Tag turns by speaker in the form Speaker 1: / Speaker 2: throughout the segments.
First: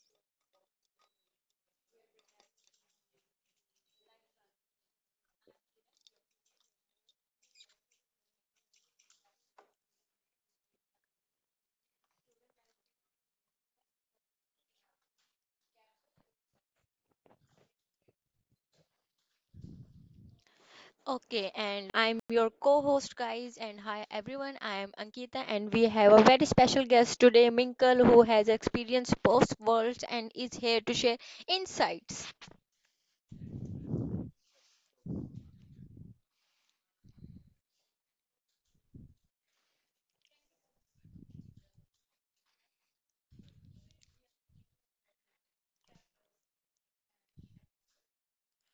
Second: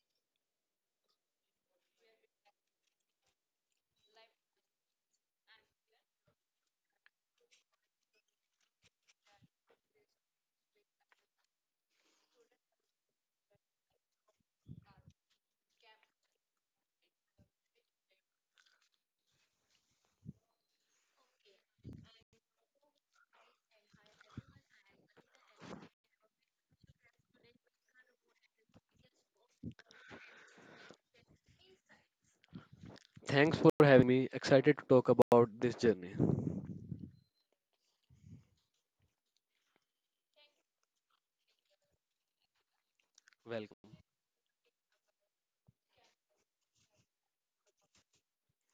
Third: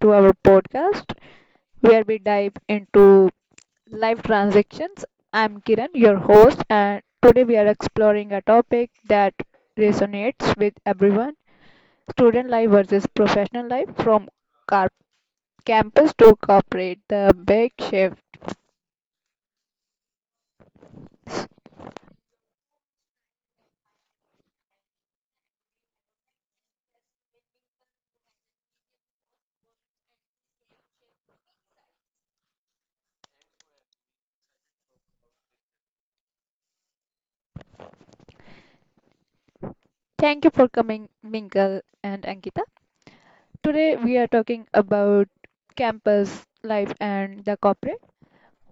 Speaker 1: to our podcast where we dive into life transactions. I'm Kiran, your host, and today we are exploring a topic that resonates with everyone student life versus professional life from car- campus to corporate, the big shifts.
Speaker 2: Okay, and I'm your co host, guys. And hi, everyone. I am Ankita, and we have a very special guest today, Minkle, who has experienced both worlds and is here to share insights.
Speaker 3: Thanks for having me. Excited to talk about this journey.
Speaker 1: Thank you for coming, Minkle and Ankita. Today we are talking about campus life and the corporate.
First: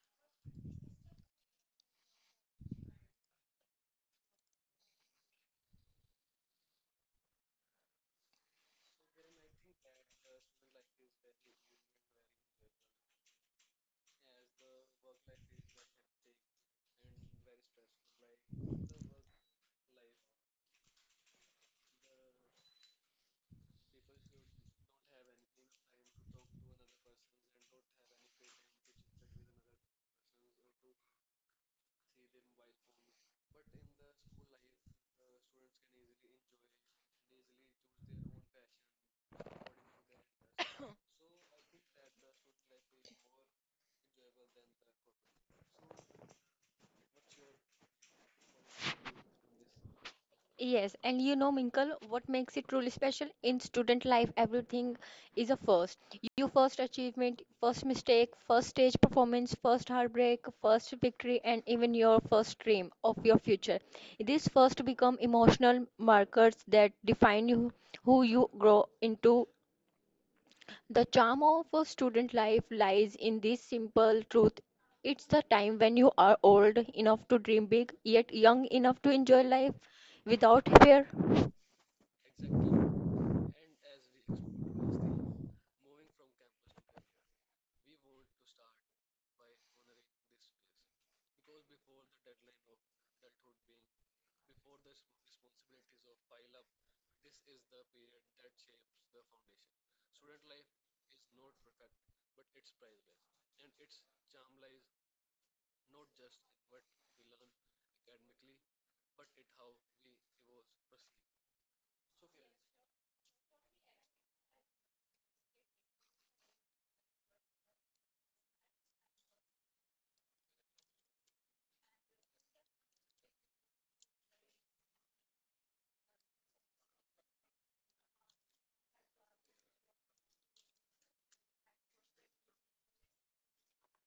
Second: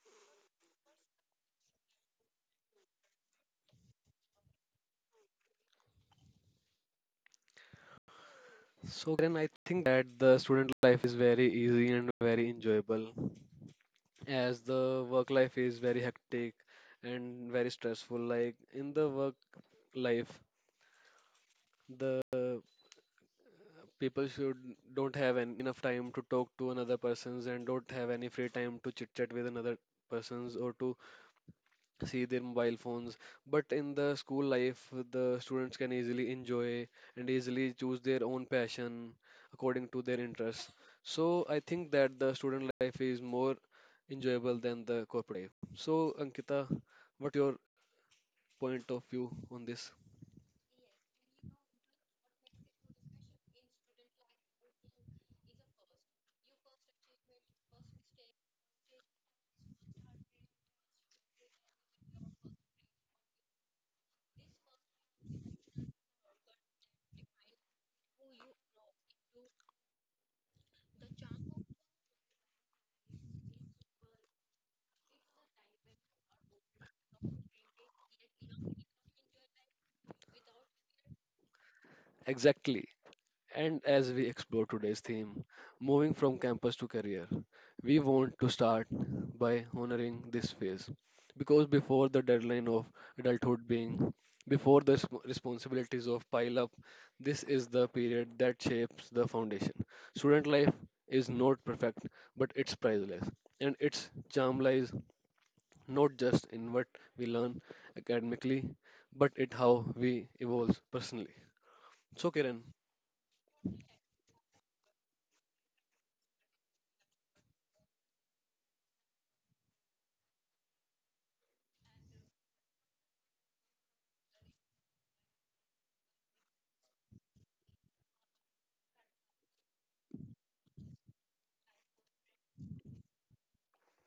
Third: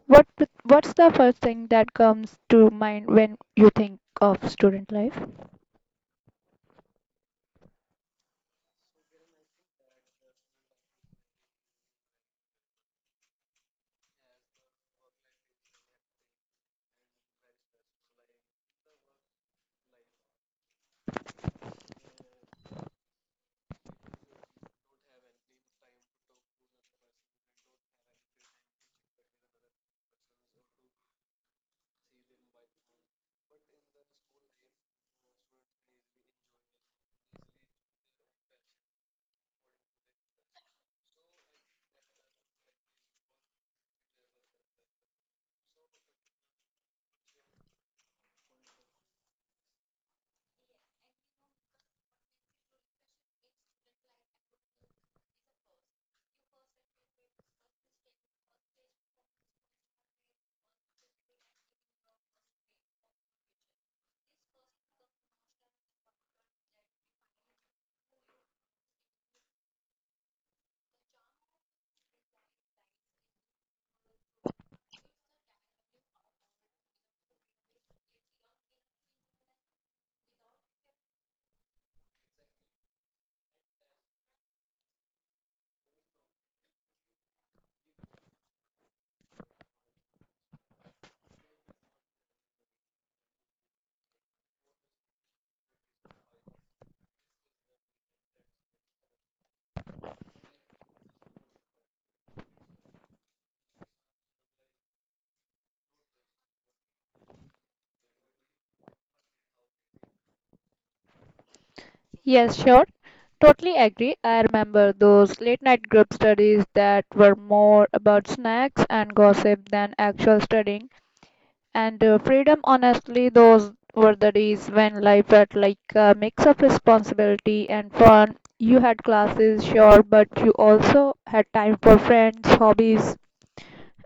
Speaker 1: What's the first thing that comes to mind when you think of student life?
Speaker 3: So, Karen, I think that the student life is very easy and very enjoyable. As the work life is very hectic and very stressful, like in the work life the people should don't have an enough time to talk to another persons and don't have any free time to chit chat with another persons or to see their mobile phones, but in the school life the students can easily enjoy and easily choose their own passion according to their interests. So I think that the student life is more enjoyable than the corporate life. So Ankita, what your point of view on this?
Speaker 2: Yes, and you know, Minkle, what makes it truly special? In student life, everything is a first. Your first achievement, first mistake, first stage performance, first heartbreak, first victory, and even your first dream of your future. These first become emotional markers that define you, who you grow into. The charm of a student life lies in this simple truth. It's the time when you are old enough to dream big, yet young enough to enjoy life without fear.
Speaker 3: Exactly. And as we explore today's theme, moving from campus to career, we want to start by honoring this phase. Because before the deadline of adulthood being, before the responsibilities of pile up, this is the period that shapes the foundation. Student life is not perfect, but it's priceless. And its charm lies not just in what we learn academically, but in how we evolve personally. So,
Speaker 1: Yes,
Speaker 3: Kiran,
Speaker 1: sure. Totally agree. I remember those late night group studies that were more about snacks and gossip than actual studying. And freedom, honestly, those were the days when life felt like a mix of responsibility and fun. You had classes, sure, but you also had time for friends, hobbies,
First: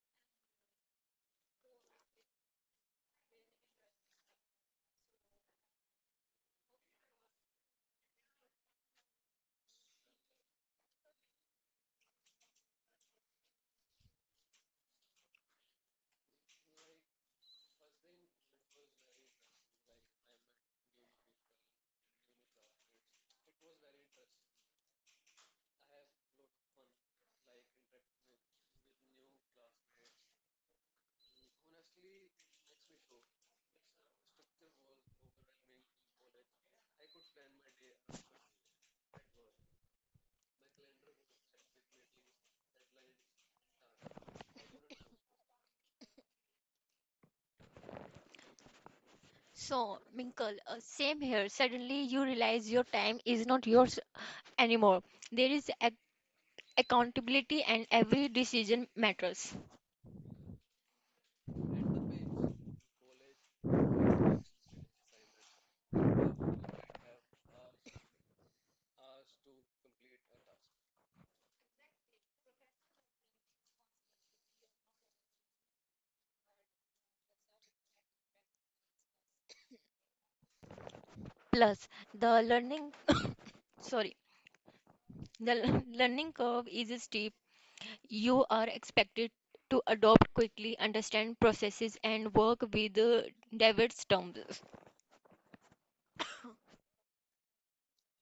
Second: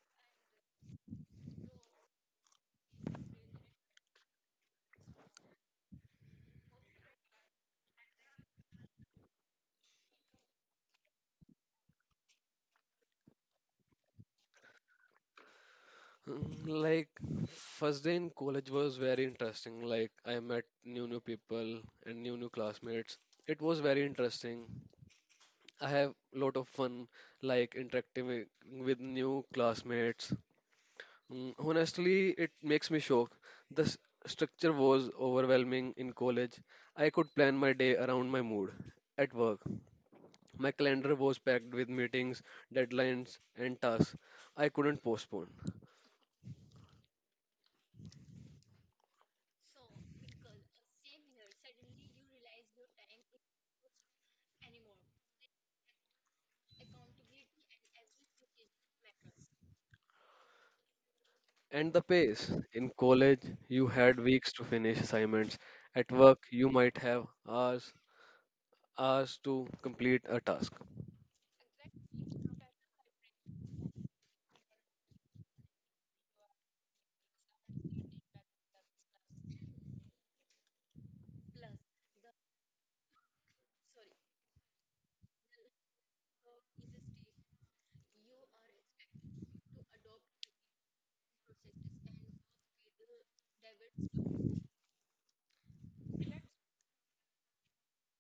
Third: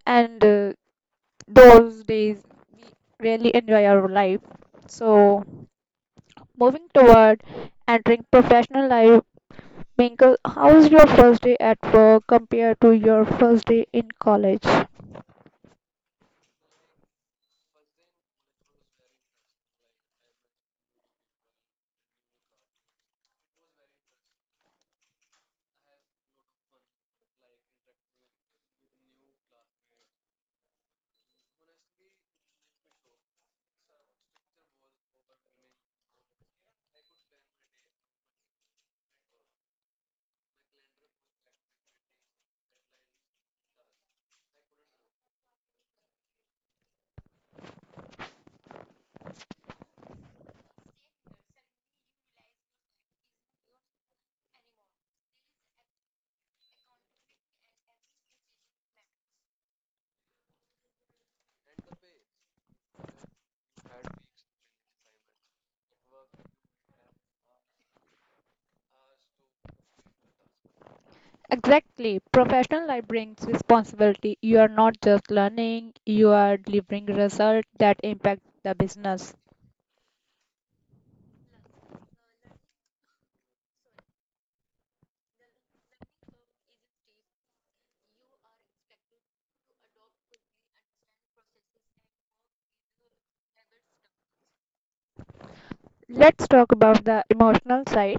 Speaker 1: and those days we really enjoy our life. So, moving toward entering professional life, Minkle, how's your first day at work compared to your first day in college?
Speaker 3: Like first day in college was very interesting. Like I met new people and new classmates. It was very interesting. I have lot of fun like interacting with new classmates. Honestly, it makes me shocked. The s- Structure was overwhelming in college. I could plan my day around my mood. At work, my calendar was packed with meetings, deadlines, and tasks I couldn't postpone.
Speaker 2: So, Minkle, same here. Suddenly, you realize your time is not yours anymore. There is ac accountability, and every decision matters.
Speaker 3: And the pace. In college, you had weeks to finish assignments. At work, you might have hours to complete a task.
Speaker 1: Exactly. Professional life brings responsibility. You are not just learning, you are delivering results that impact the business.
Speaker 2: Plus, the learning, sorry, the learning curve is steep. You are expected to adopt quickly, understand processes, and work with diverse terms.
Speaker 1: Let's talk about the emotional side.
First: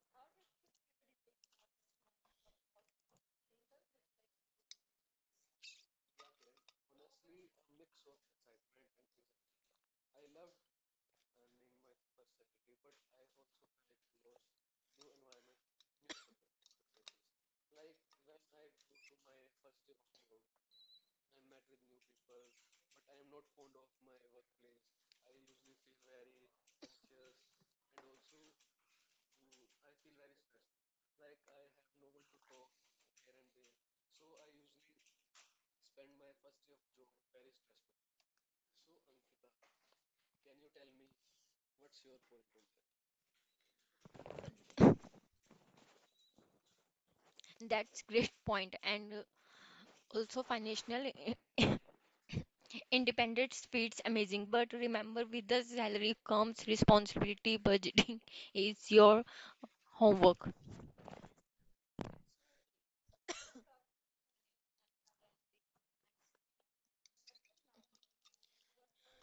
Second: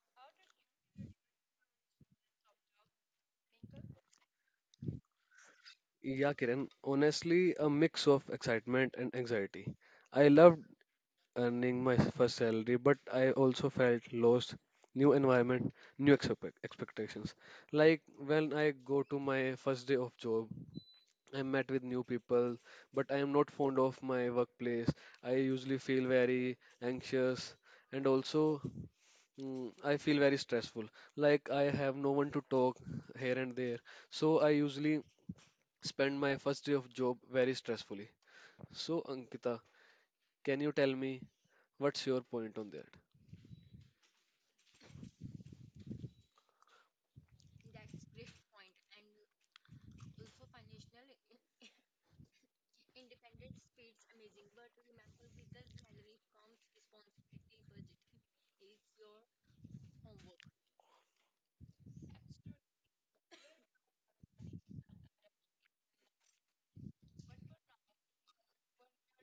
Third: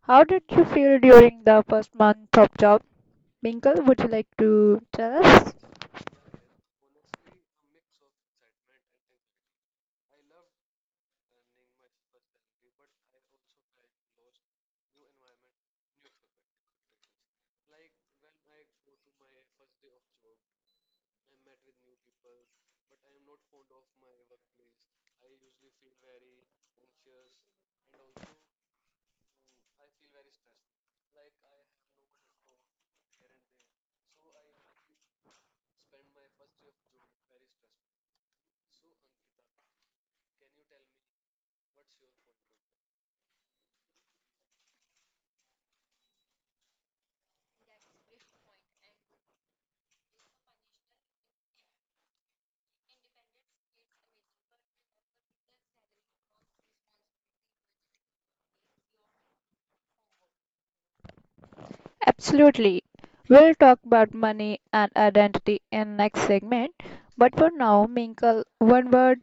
Speaker 1: How did you feel during the first month of job? Minkle, would you like to tell us?
Speaker 3: Yeah, Kiran, honestly, a mix of excitement and anxiety. I loved earning my first salary, but I also felt lost. New environment, new expectations. Like when I go to my first day of job, I met with new people, but I am not fond of my workplace. I usually feel very anxious and also I feel very stressful. Like I have no one to talk here and there. So I usually spend my first day of job very stressfully. So Ankita, can you tell me what's your point on that?
Speaker 2: That's great point. And also, financial Independence feels amazing, but remember with the salary comes responsibility. Budgeting is your homework.
Speaker 1: Absolutely. We'll talk about money and identity in next segment. But for now, Minkle, one word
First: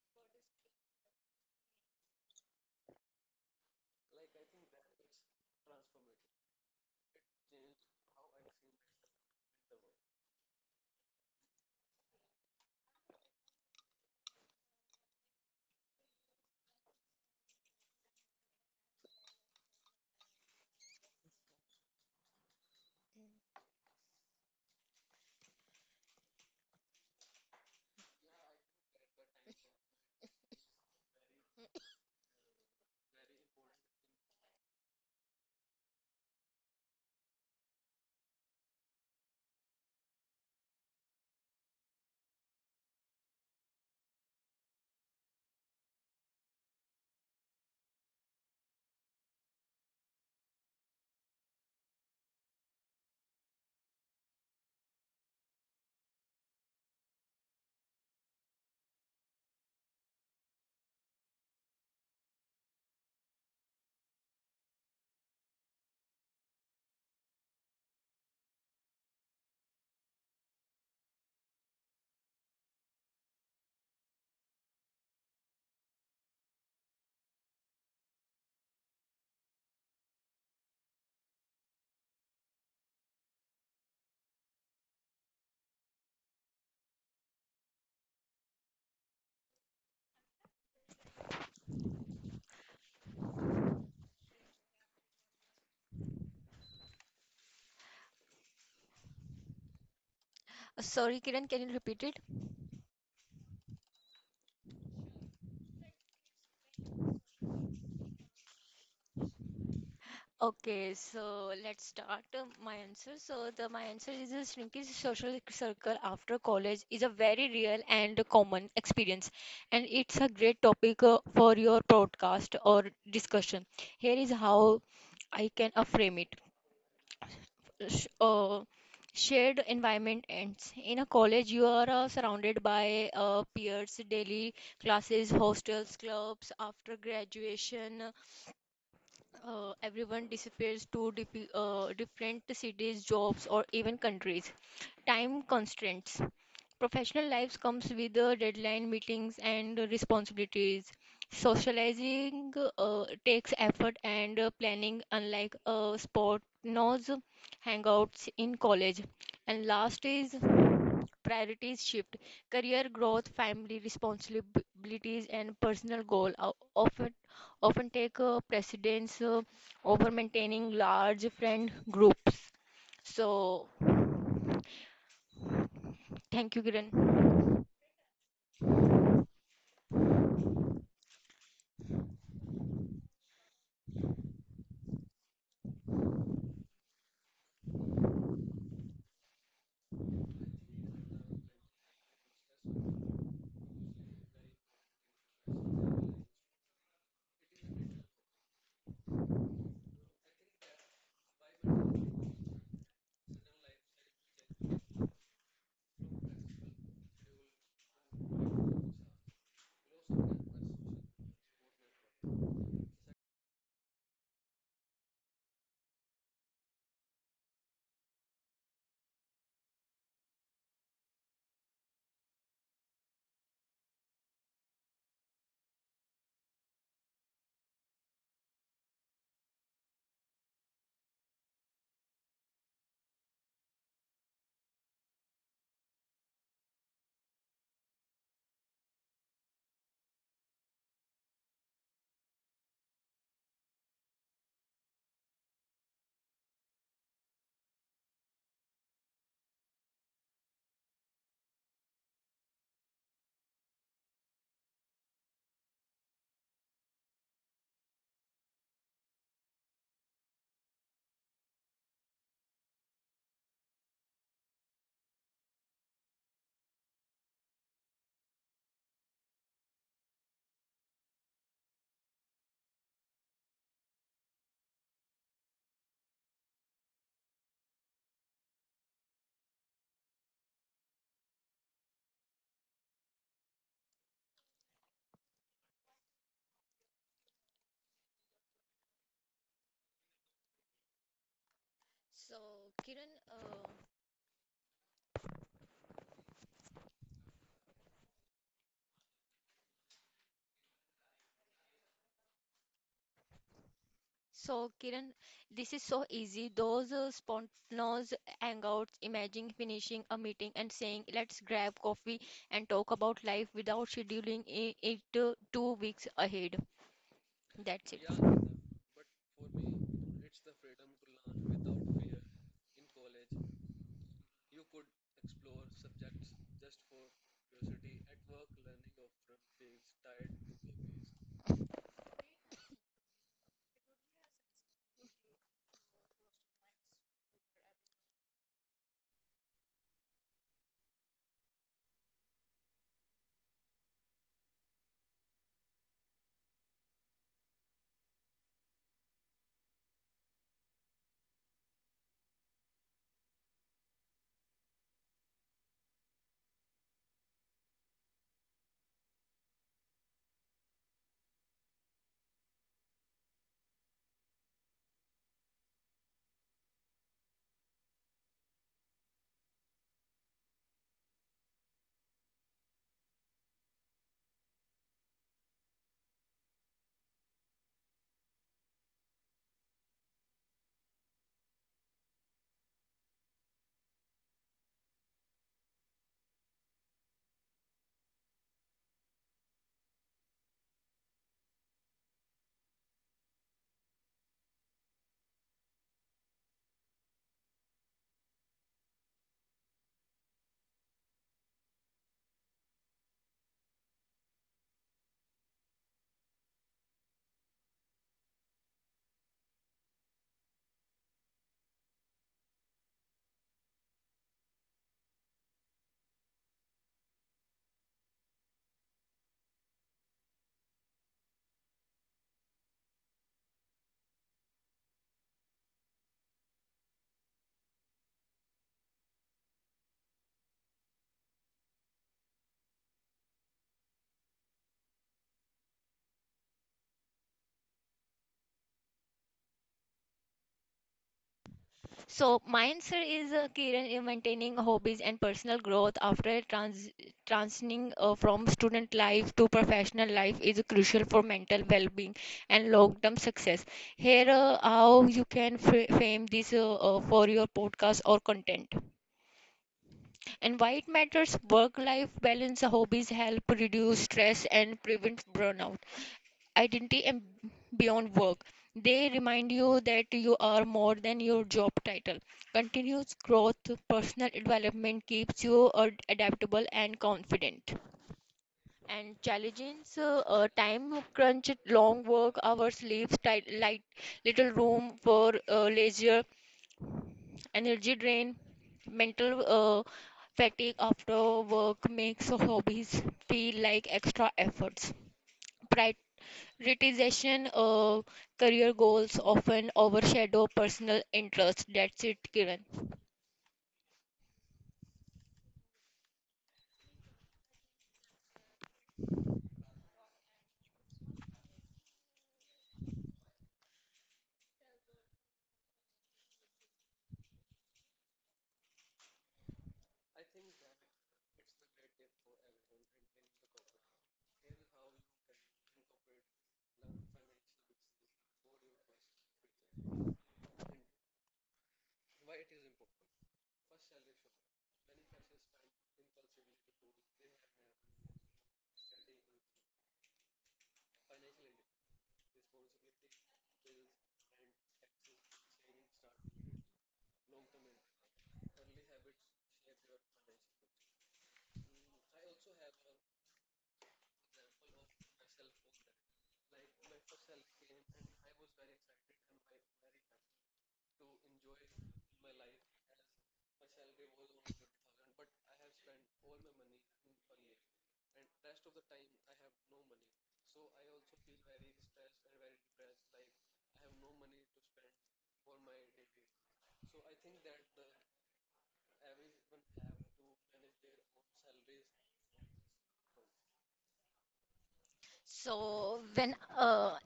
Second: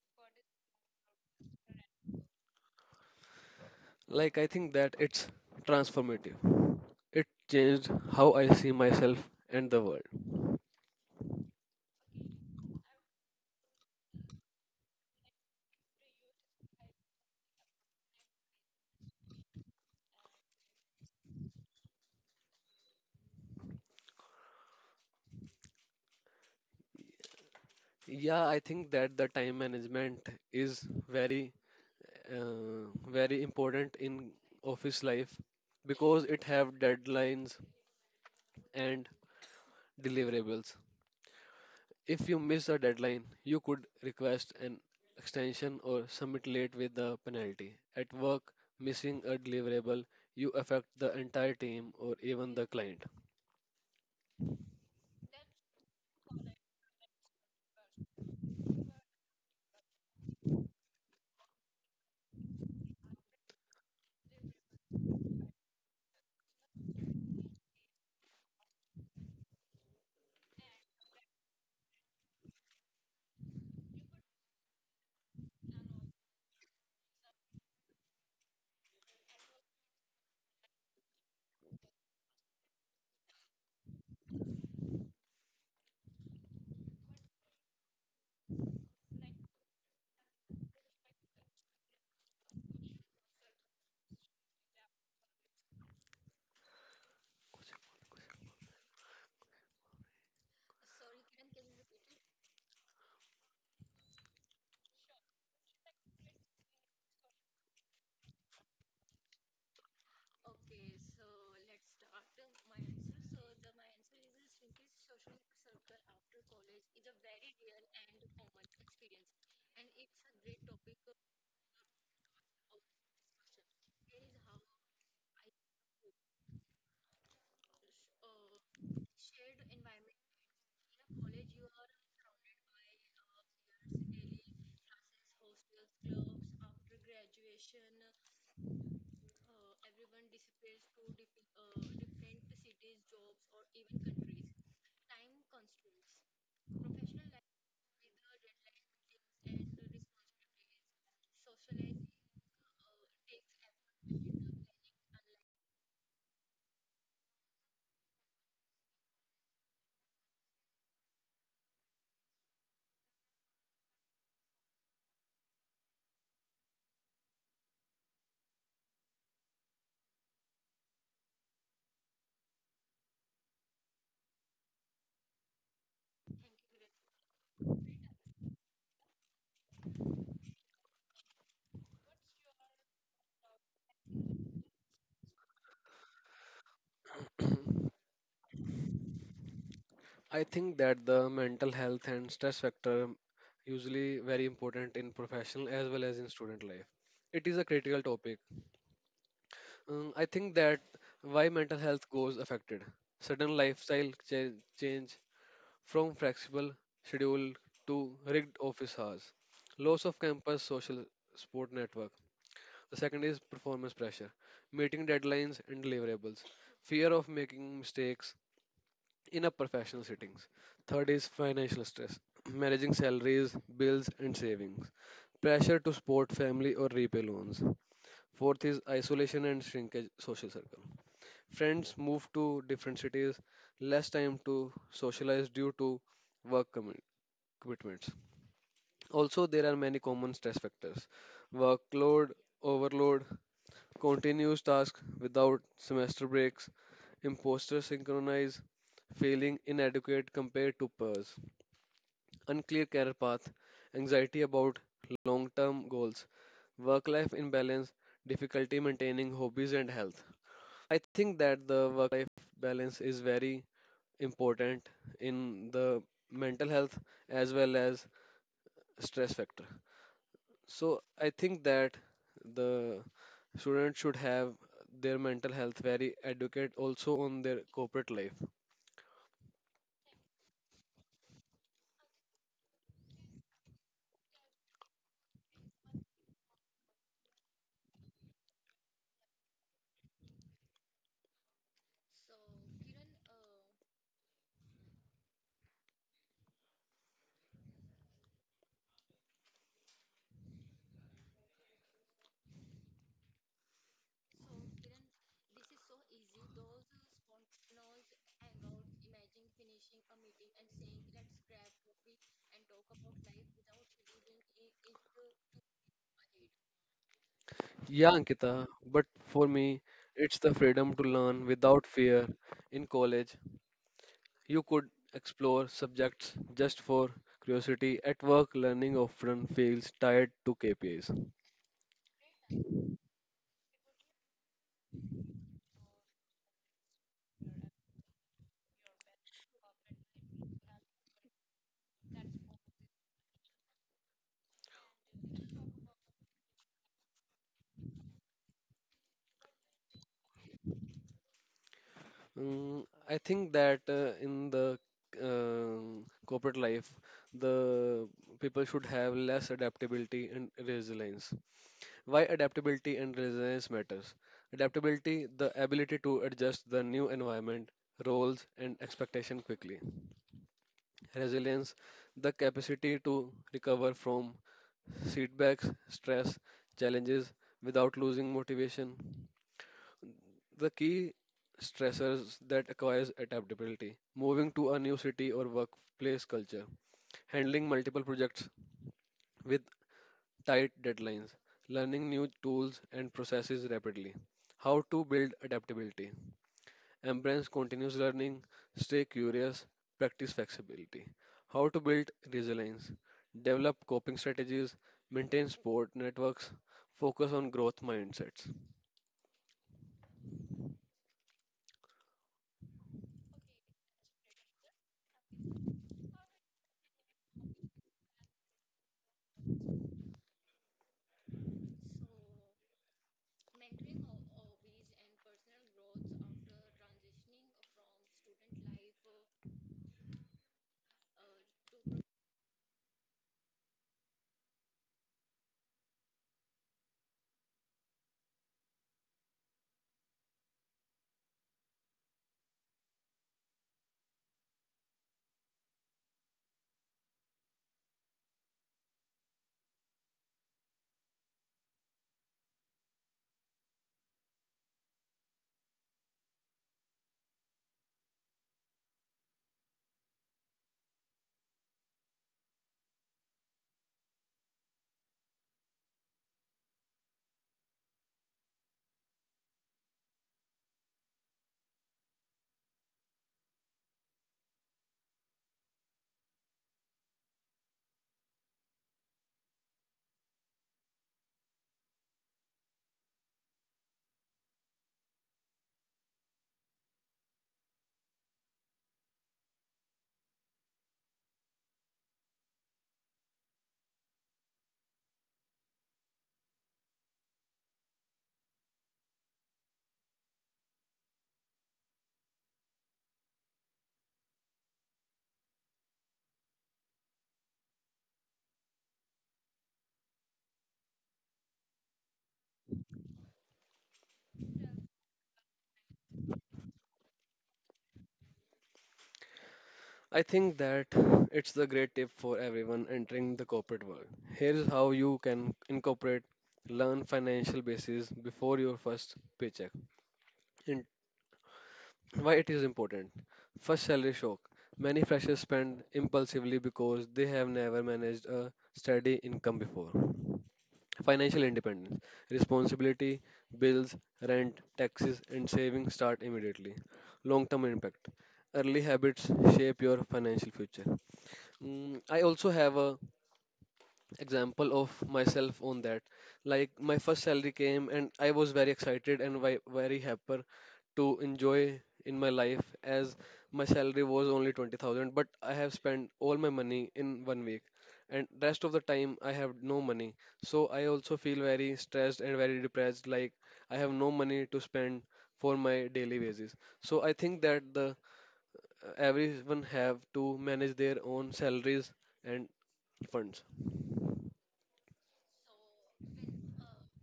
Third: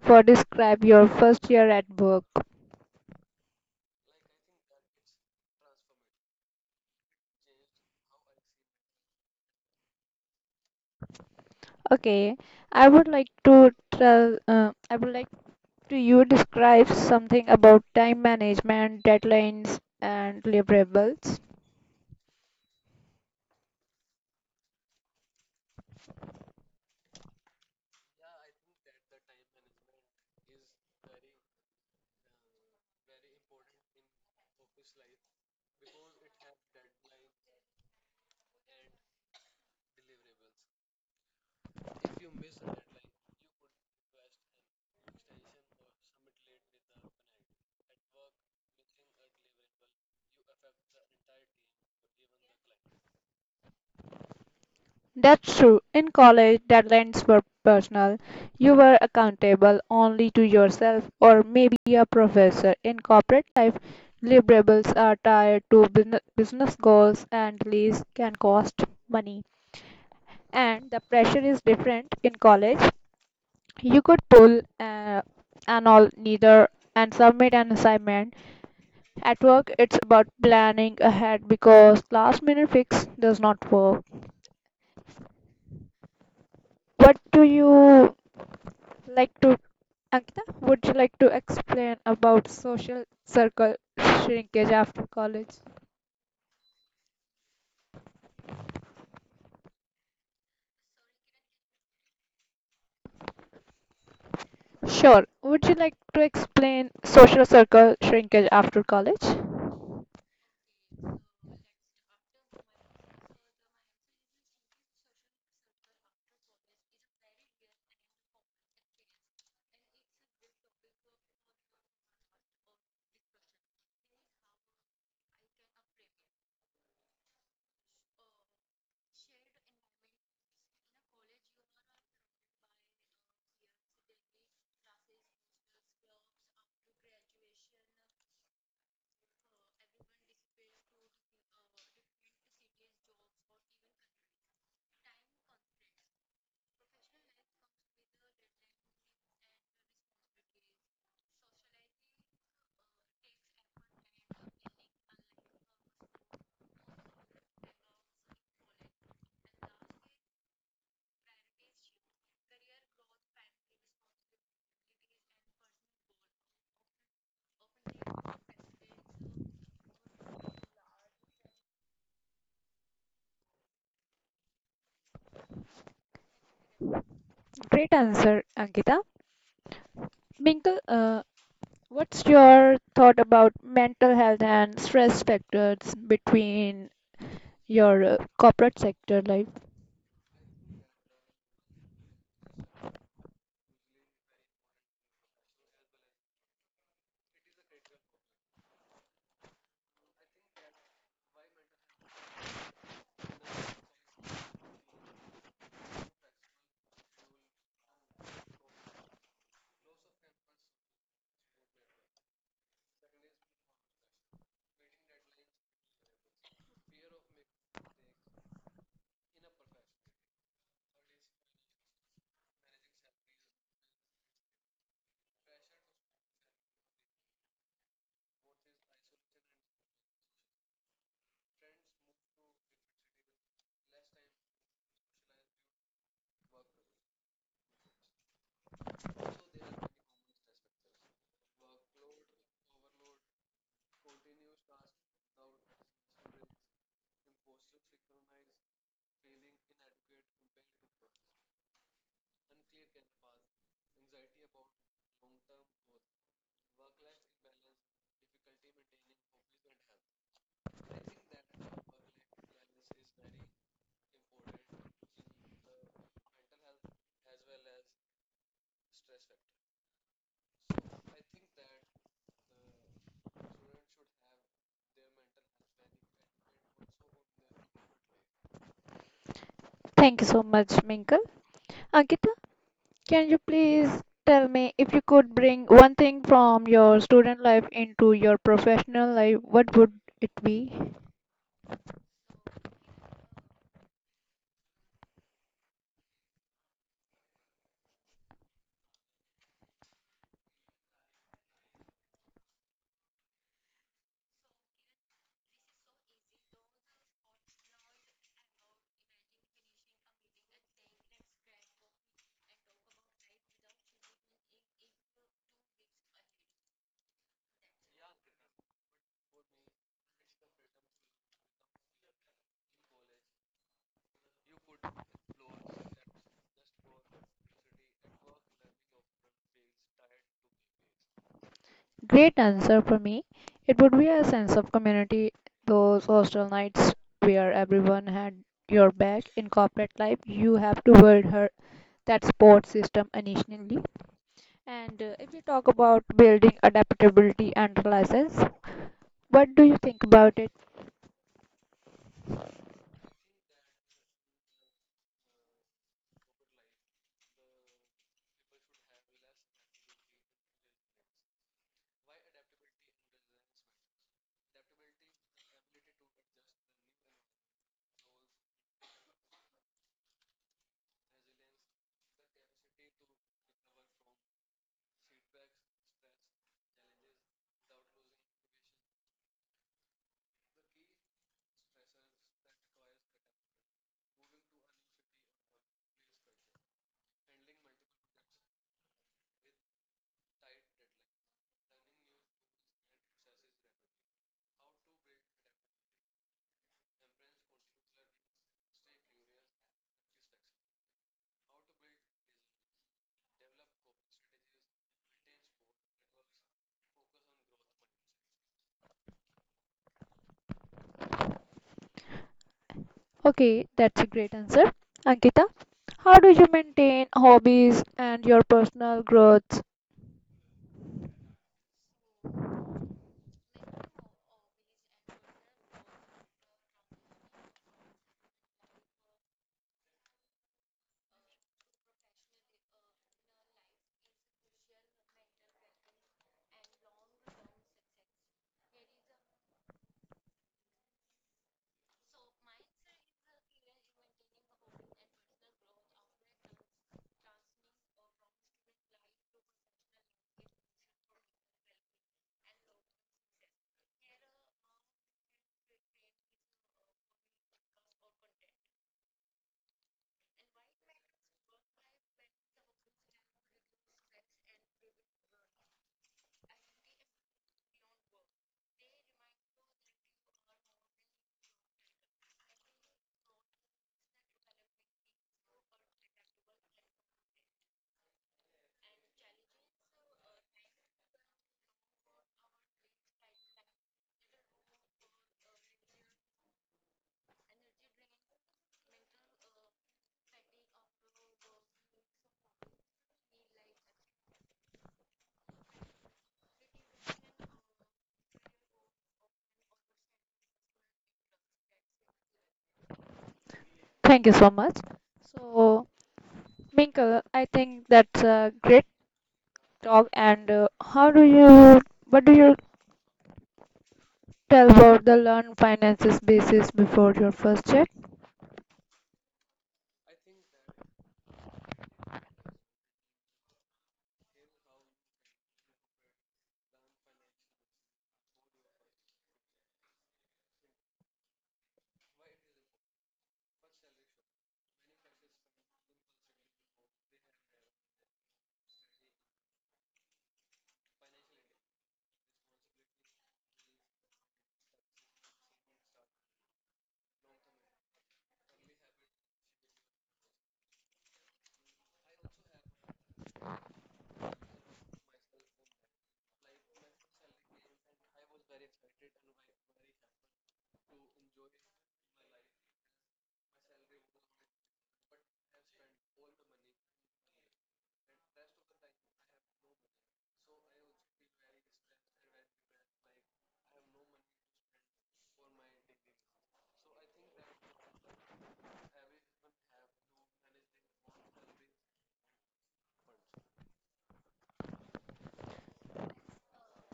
Speaker 1: for describe your first year at work.
Speaker 3: Like I think that it's transformative. It changed how I see myself and the world.
Speaker 1: Okay, I would like to tell. I would like to you describe something about time management, deadlines, and deliverables.
Speaker 3: Yeah, I think that the time management is very uh, very important in office life, because it have deadlines and deliverables. If you miss a deadline you could request an extension or submit late with a penalty. At work, missing a deliverable, you affect the entire team or even the client.
Speaker 1: That's true. In college, deadlines were personal. You were accountable only to yourself or maybe a professor. In corporate life, deliverables are tied to business goals and leases can cost money. And the pressure is different in college. You could pull an all neither and submit an assignment. At work, it's about planning ahead because last minute fix does not work. What do you like to Ankita, would you like to explain about social circle shrinkage after college?
Speaker 2: Sorry, Kiran, can you repeat it?
Speaker 1: Sure. Would you like to explain social circle shrinkage after college?
Speaker 2: Okay, so let's start my answer. So the my answer is a shrinking social circle after college is a very real and common experience, and it's a great topic for your podcast or discussion. Here is how I can frame it. sh- uh, Shared environment ends. In a college, you are surrounded by peers, daily classes, hostels, clubs. After graduation, everyone disappears to different cities, jobs, or even countries. Time constraints. Professional lives comes with deadline meetings and responsibilities. Socializing takes effort and planning, unlike a sport knows hangouts in college. And last is priorities shift. Career growth, family responsibilities, and personal goal are often take precedence over maintaining large friend groups. So, thank you, Kiran.
Speaker 1: Great answer, Ankita. Minkle, what's your thought about mental health and stress factors between your corporate sector life?
Speaker 3: I think that the mental health and stress factor usually very important in professional as well as in student life. It is a critical topic. I think that why mental health goes affected. Sudden lifestyle change from flexible schedule to rigged office hours. Loss of campus social support network. The second is performance pressure, meeting deadlines and deliverables, fear of making mistakes in a professional settings. Third is financial stress, managing salaries, bills and savings, pressure to support family or repay loans. Fourth is isolation and shrinkage social circle. Friends move to different cities, less time to socialize due to work commitments. Also, there are many common stress factors: workload, overload, continuous tasks without semester breaks, imposter synchronize, feeling inadequate compared to peers, unclear career path, anxiety about long term goals, work life imbalance, difficulty maintaining hobbies and health. I think that the work life balance is very important in the mental health as well as stress factor. So I think that the students should have their mental health very adequate also on their corporate life.
Speaker 1: Thank you so much, Minkle. Ankita, can you please tell me if you could bring one thing from your student life into your professional life, what would it be?
Speaker 2: So, Kiran, uh, So, Kiran, this is so easy. Those spontaneous hangouts, imagine finishing a meeting and saying, let's grab coffee and talk about life without scheduling it 2 weeks ahead. That's it.
Speaker 3: Yeah, Ankita, but for me it's the freedom to learn without fear. In college, you could explore subjects just for curiosity. At work, learning often feels tied to KPIs.
Speaker 1: Great answer for me. It would be a sense of community, those hostel nights where everyone had your back. In corporate life, you have to build her that support system initially. And if you talk about building adaptability and resilience, what do you think about it?
Speaker 3: I think that in the corporate life, the people should have less adaptability and resilience. Why adaptability and resilience matters? Adaptability, the ability to adjust the new environment, roles, and expectation quickly. Resilience, the capacity to recover from setbacks, stress, challenges without losing motivation. The key stressors that acquires adaptability, moving to a new city or workplace culture, handling multiple projects with tight deadlines, learning new tools and processes rapidly. How to build adaptability, embrace continuous learning, stay curious, practice flexibility. How to build resilience, develop coping strategies, maintain support networks, focus on growth mindsets.
Speaker 1: Okay, that's a great answer. Ankita, how do you maintain hobbies and your personal growth?
Speaker 2: So, my answer is Kiran, maintaining hobbies and personal growth after transitioning from student life to professional life is crucial for mental well being and long term success. Here, how you can frame this for your podcast or content. And why it matters, work life balance hobbies help reduce stress and prevent burnout, identity and beyond work. They remind you that you are more than your job title. Continuous growth, personal development keeps you adaptable and confident. And challenges, time crunch, long work hours, leaves, tight, light, little room for leisure, energy drain, mental uh, fatigue after work makes hobbies feel like extra efforts. Pri- Prioritization of career goals often overshadow personal interests. That's it, Kiran.
Speaker 1: Thank you so much. So, Minkle, I think that's a great talk. And what do you tell about the learn finances basis before your first check?
Speaker 3: I think that it's the great tip for everyone entering the corporate world. Here is how you can incorporate learn financial basis before your first paycheck. And why it is important. First salary shock. Many freshers spend impulsively because they have never managed a steady income before. Financial independence, responsibility, bills, rent, taxes, and savings start immediately. Long term impact. Early habits shape your financial future. I also have a example of myself on that. Like my first salary came and I was very excited and very happy to enjoy in my life, as my salary was only 20,000, but I have spent all my money in one week and rest of the time I have no money. So I also feel very stressed and very depressed, like I have no money to spend for my daily basis. So I think that the everyone have to manage their own salaries and funds.
Speaker 2: So when uh,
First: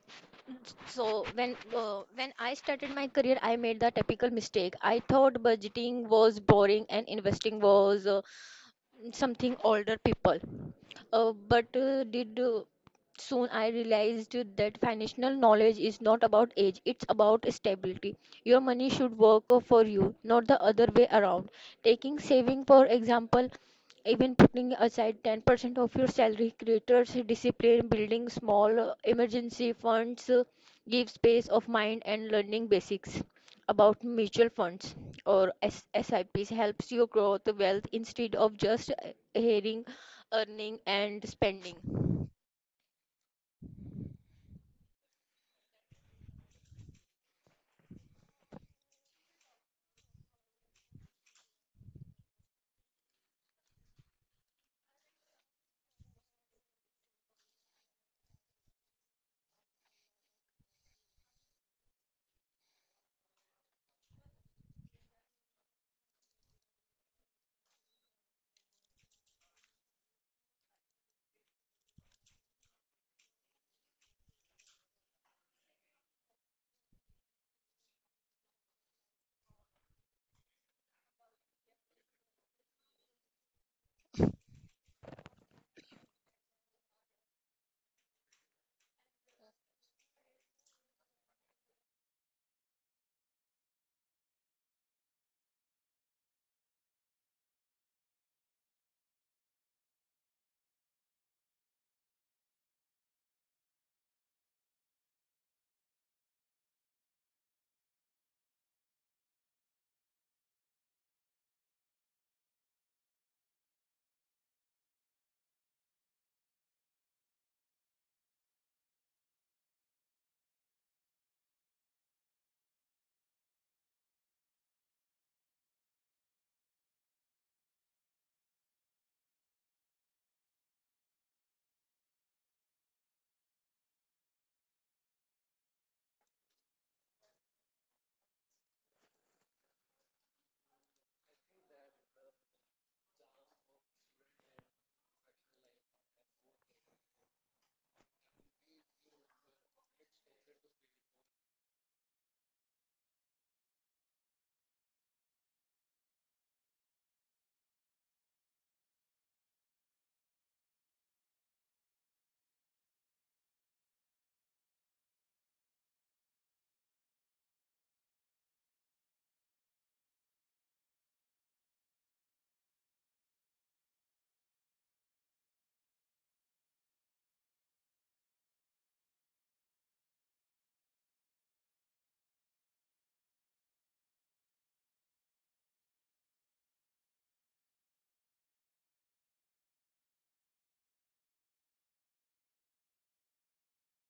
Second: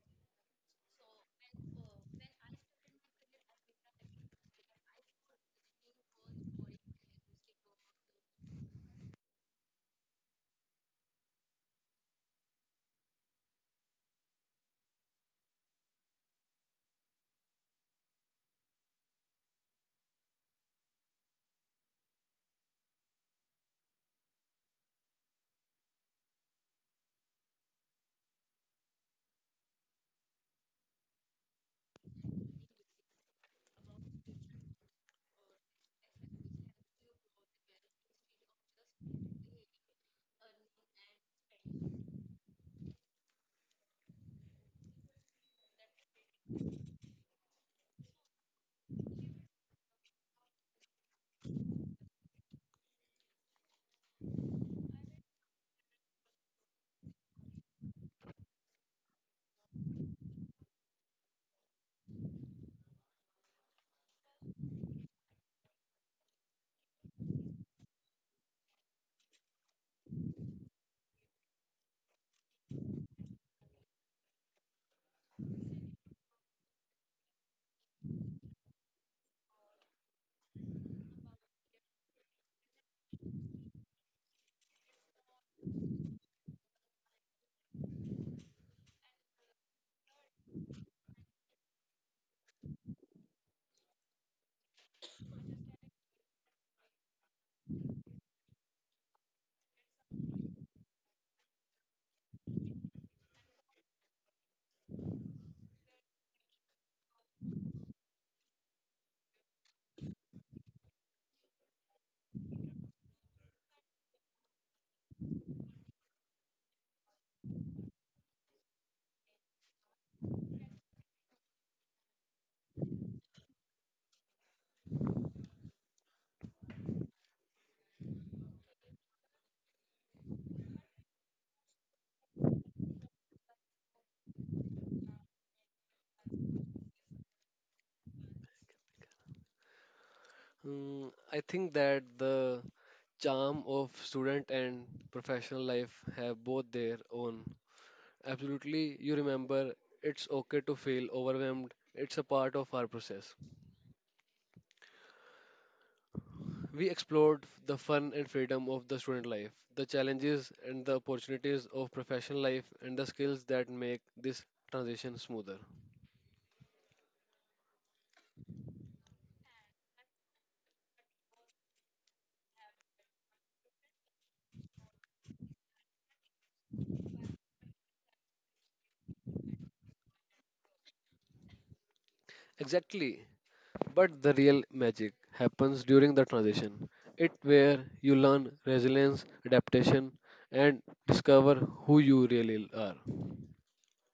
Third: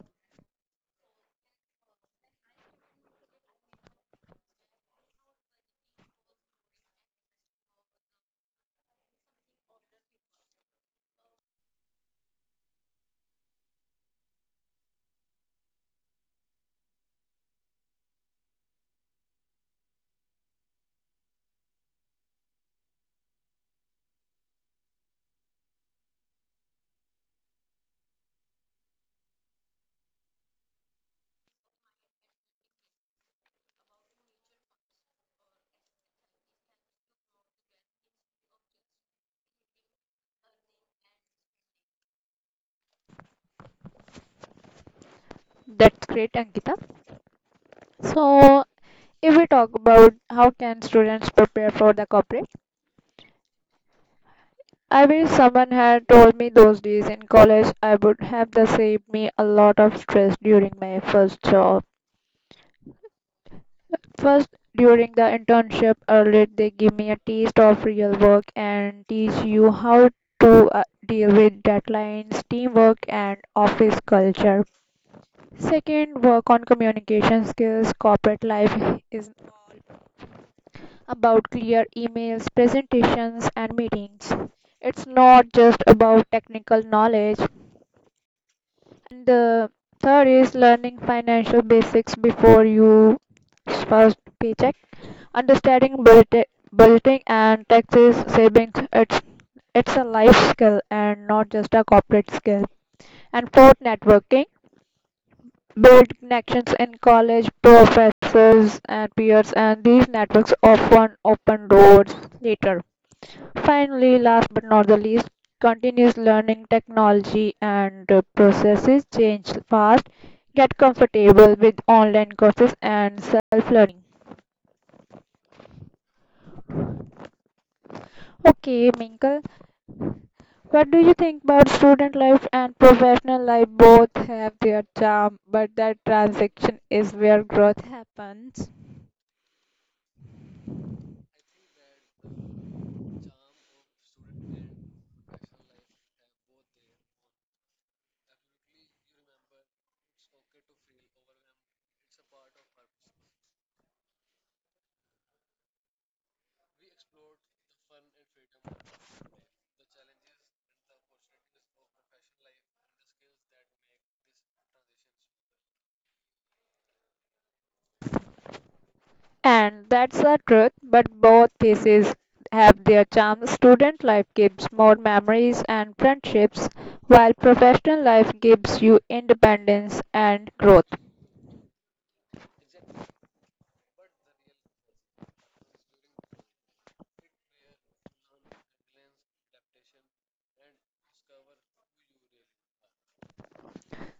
Speaker 2: when I started my career, I made the typical mistake. I thought budgeting was boring and investing was something older people. But did Soon I realized that financial knowledge is not about age, it's about stability. Your money should work for you, not the other way around. Taking saving, for example, even putting aside 10% of your salary creators discipline, building small emergency funds give space of mind, and learning basics about mutual funds or SIPs helps you grow the wealth instead of just hearing earning and spending.
Speaker 1: That's great, Ankita. So, if we talk about how can students prepare for the corporate, I wish someone had told me those days in college I would have the saved me a lot of stress during my first job. First, during the internship, early they give me a taste of real work and teach you how to deal with deadlines, teamwork, and office culture. Second, work on communication skills. Corporate life is about clear emails, presentations, and meetings. It's not just about technical knowledge. And the third is learning financial basics before you first paycheck. Understanding budgeting and taxes, savings, it's a life skill and not just a corporate skill. And fourth, networking. Build connections in college, professors, and peers, and these networks often open doors later. Finally, last but not the least, continuous learning technology and processes change fast. Get comfortable with online courses and self learning. Okay, Minkle, what do you think about student life and professional life? Both have their charm, but that transition is where growth happens.
Speaker 3: I think that the charm of student and professional life have both their own. Absolutely, you remember it's okay to feel overwhelmed. It's a part of our process. We explored the fun and freedom of the student life, the challenges and the opportunities of professional life, and the skills that make this transition smoother.
Speaker 1: And that's the truth, but both pieces have their charm. Student life gives more memories and friendships, while professional life gives you independence and growth.
Speaker 3: Exactly. But the real magic happens during the transition. It where you learn resilience, adaptation, and discover who you really are.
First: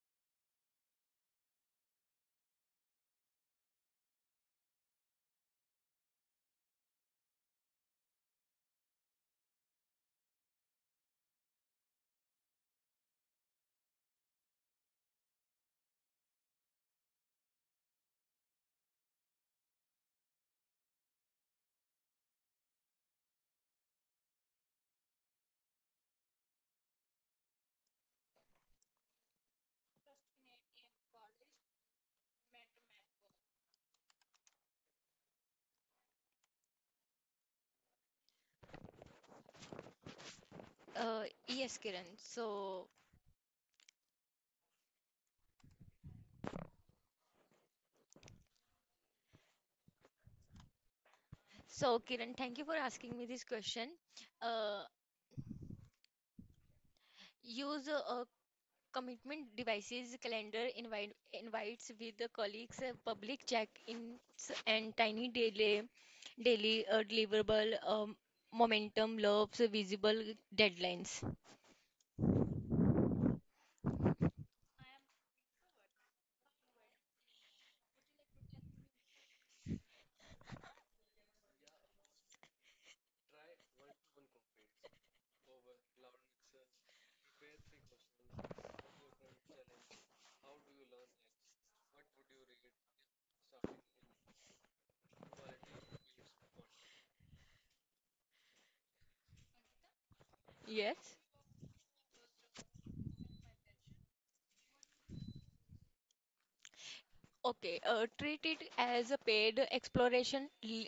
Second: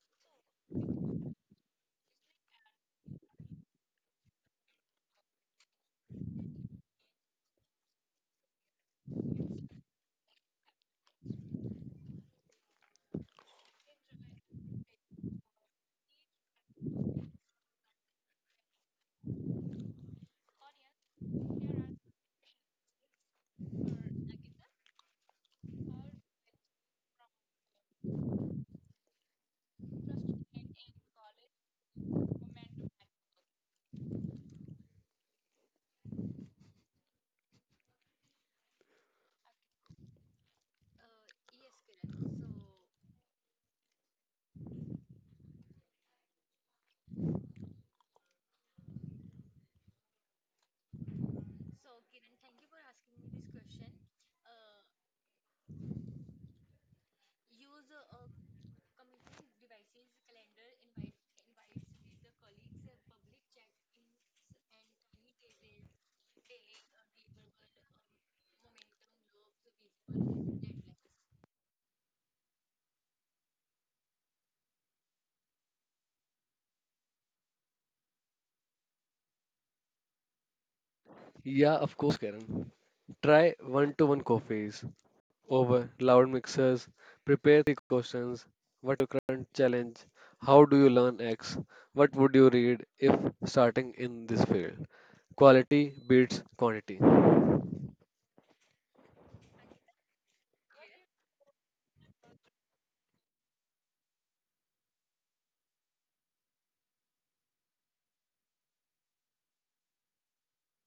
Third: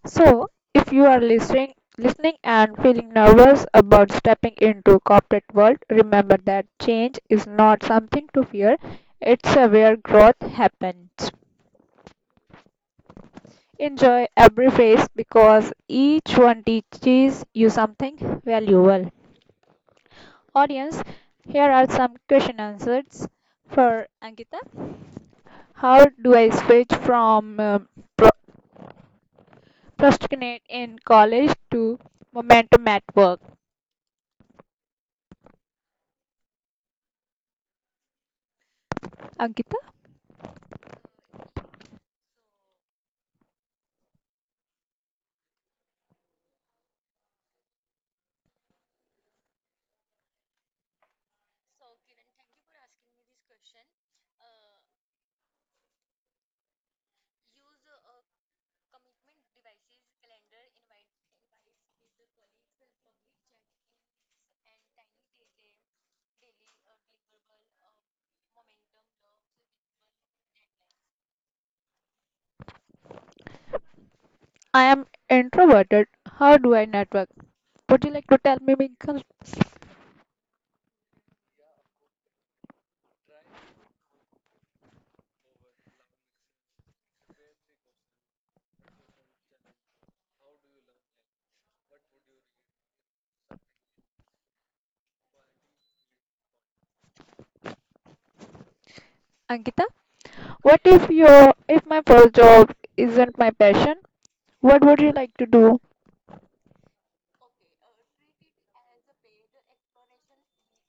Speaker 1: So, if you are listening and feeling nervous about stepping into corporate world, remember that change is not something to fear. It's where growth happens. Enjoy every phase because each one teaches you something valuable. Audience, here are some question answers for Ankita. How do I switch from pro- procrastinate in college to momentum at work? Ankita?
Speaker 2: Yes, Kiran. So, Kiran, thank you for asking me this question. Uh, Use a commitment devices, calendar invite, invites with the colleagues, public check-ins, and tiny daily deliverable, momentum loves visible deadlines.
Speaker 1: I am introverted. How do I network? Would you like to tell me, Winkle?
Speaker 3: Yeah, of course, Karen. Try one-to-one coffees over loud mixers. Prepare three questions. What your current challenge? How do you learn X? What would you read if starting in this field? Quality beats quantity.
Speaker 1: Ankita? What if
Speaker 2: Yes.
Speaker 1: your if my first job isn't my passion? What would you like to do?
Speaker 2: Okay, treat it as a paid exploration,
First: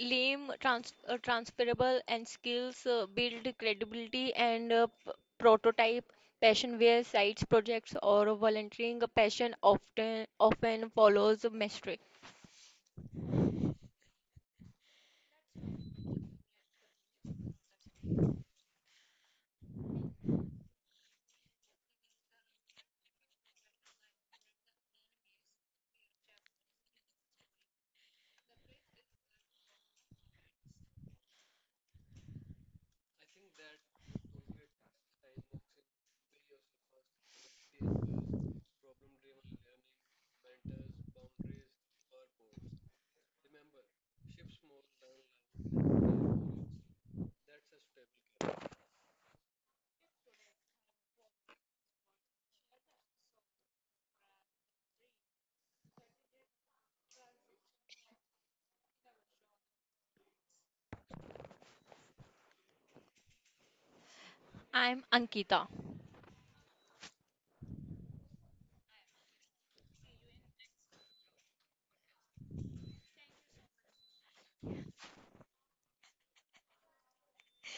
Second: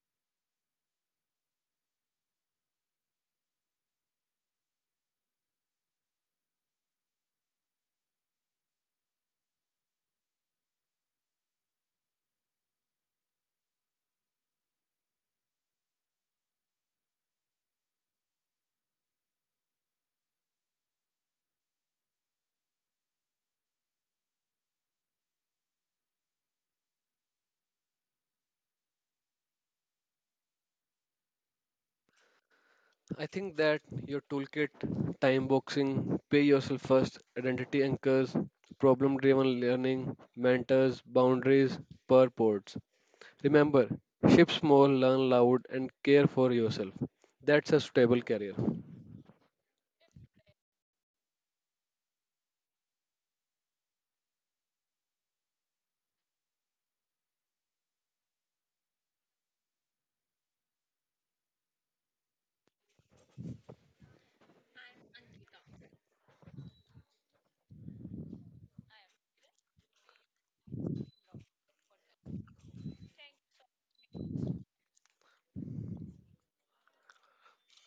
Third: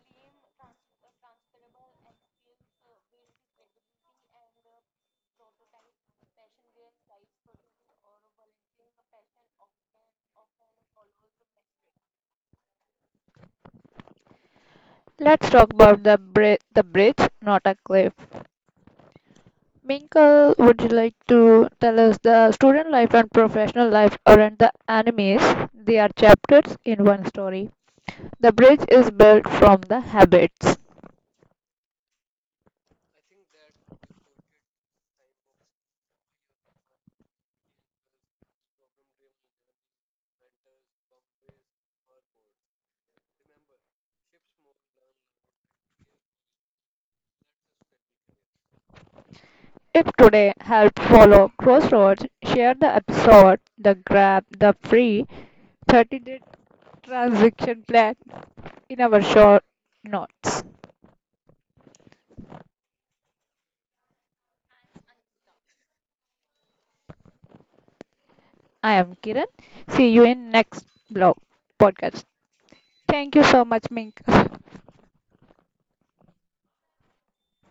Speaker 2: lame, transferable, and skills build credibility and prototype passion where sites, projects, or volunteering passion often follows a mastery.
Speaker 1: Let's talk about the bridge, not a cliff. Minkle, would you like to tell us the student life and professional life aren't the enemies? They are chapters in one story. The bridge is built from the habits.
Speaker 3: I think that your toolkit, time boxing, pay yourself first, identity anchors, problem driven learning, mentors, boundaries, purports. Remember, ship small, learn loud, and care for yourself. That's a stable career.
Speaker 1: If today helped follow Crossroads, share the episode, the grab, the free 30-day transaction plan in our short notes.
Speaker 2: I'm Ankita.
Speaker 1: I am Kiran. See you in next blog podcast. Thank you so much, Mink.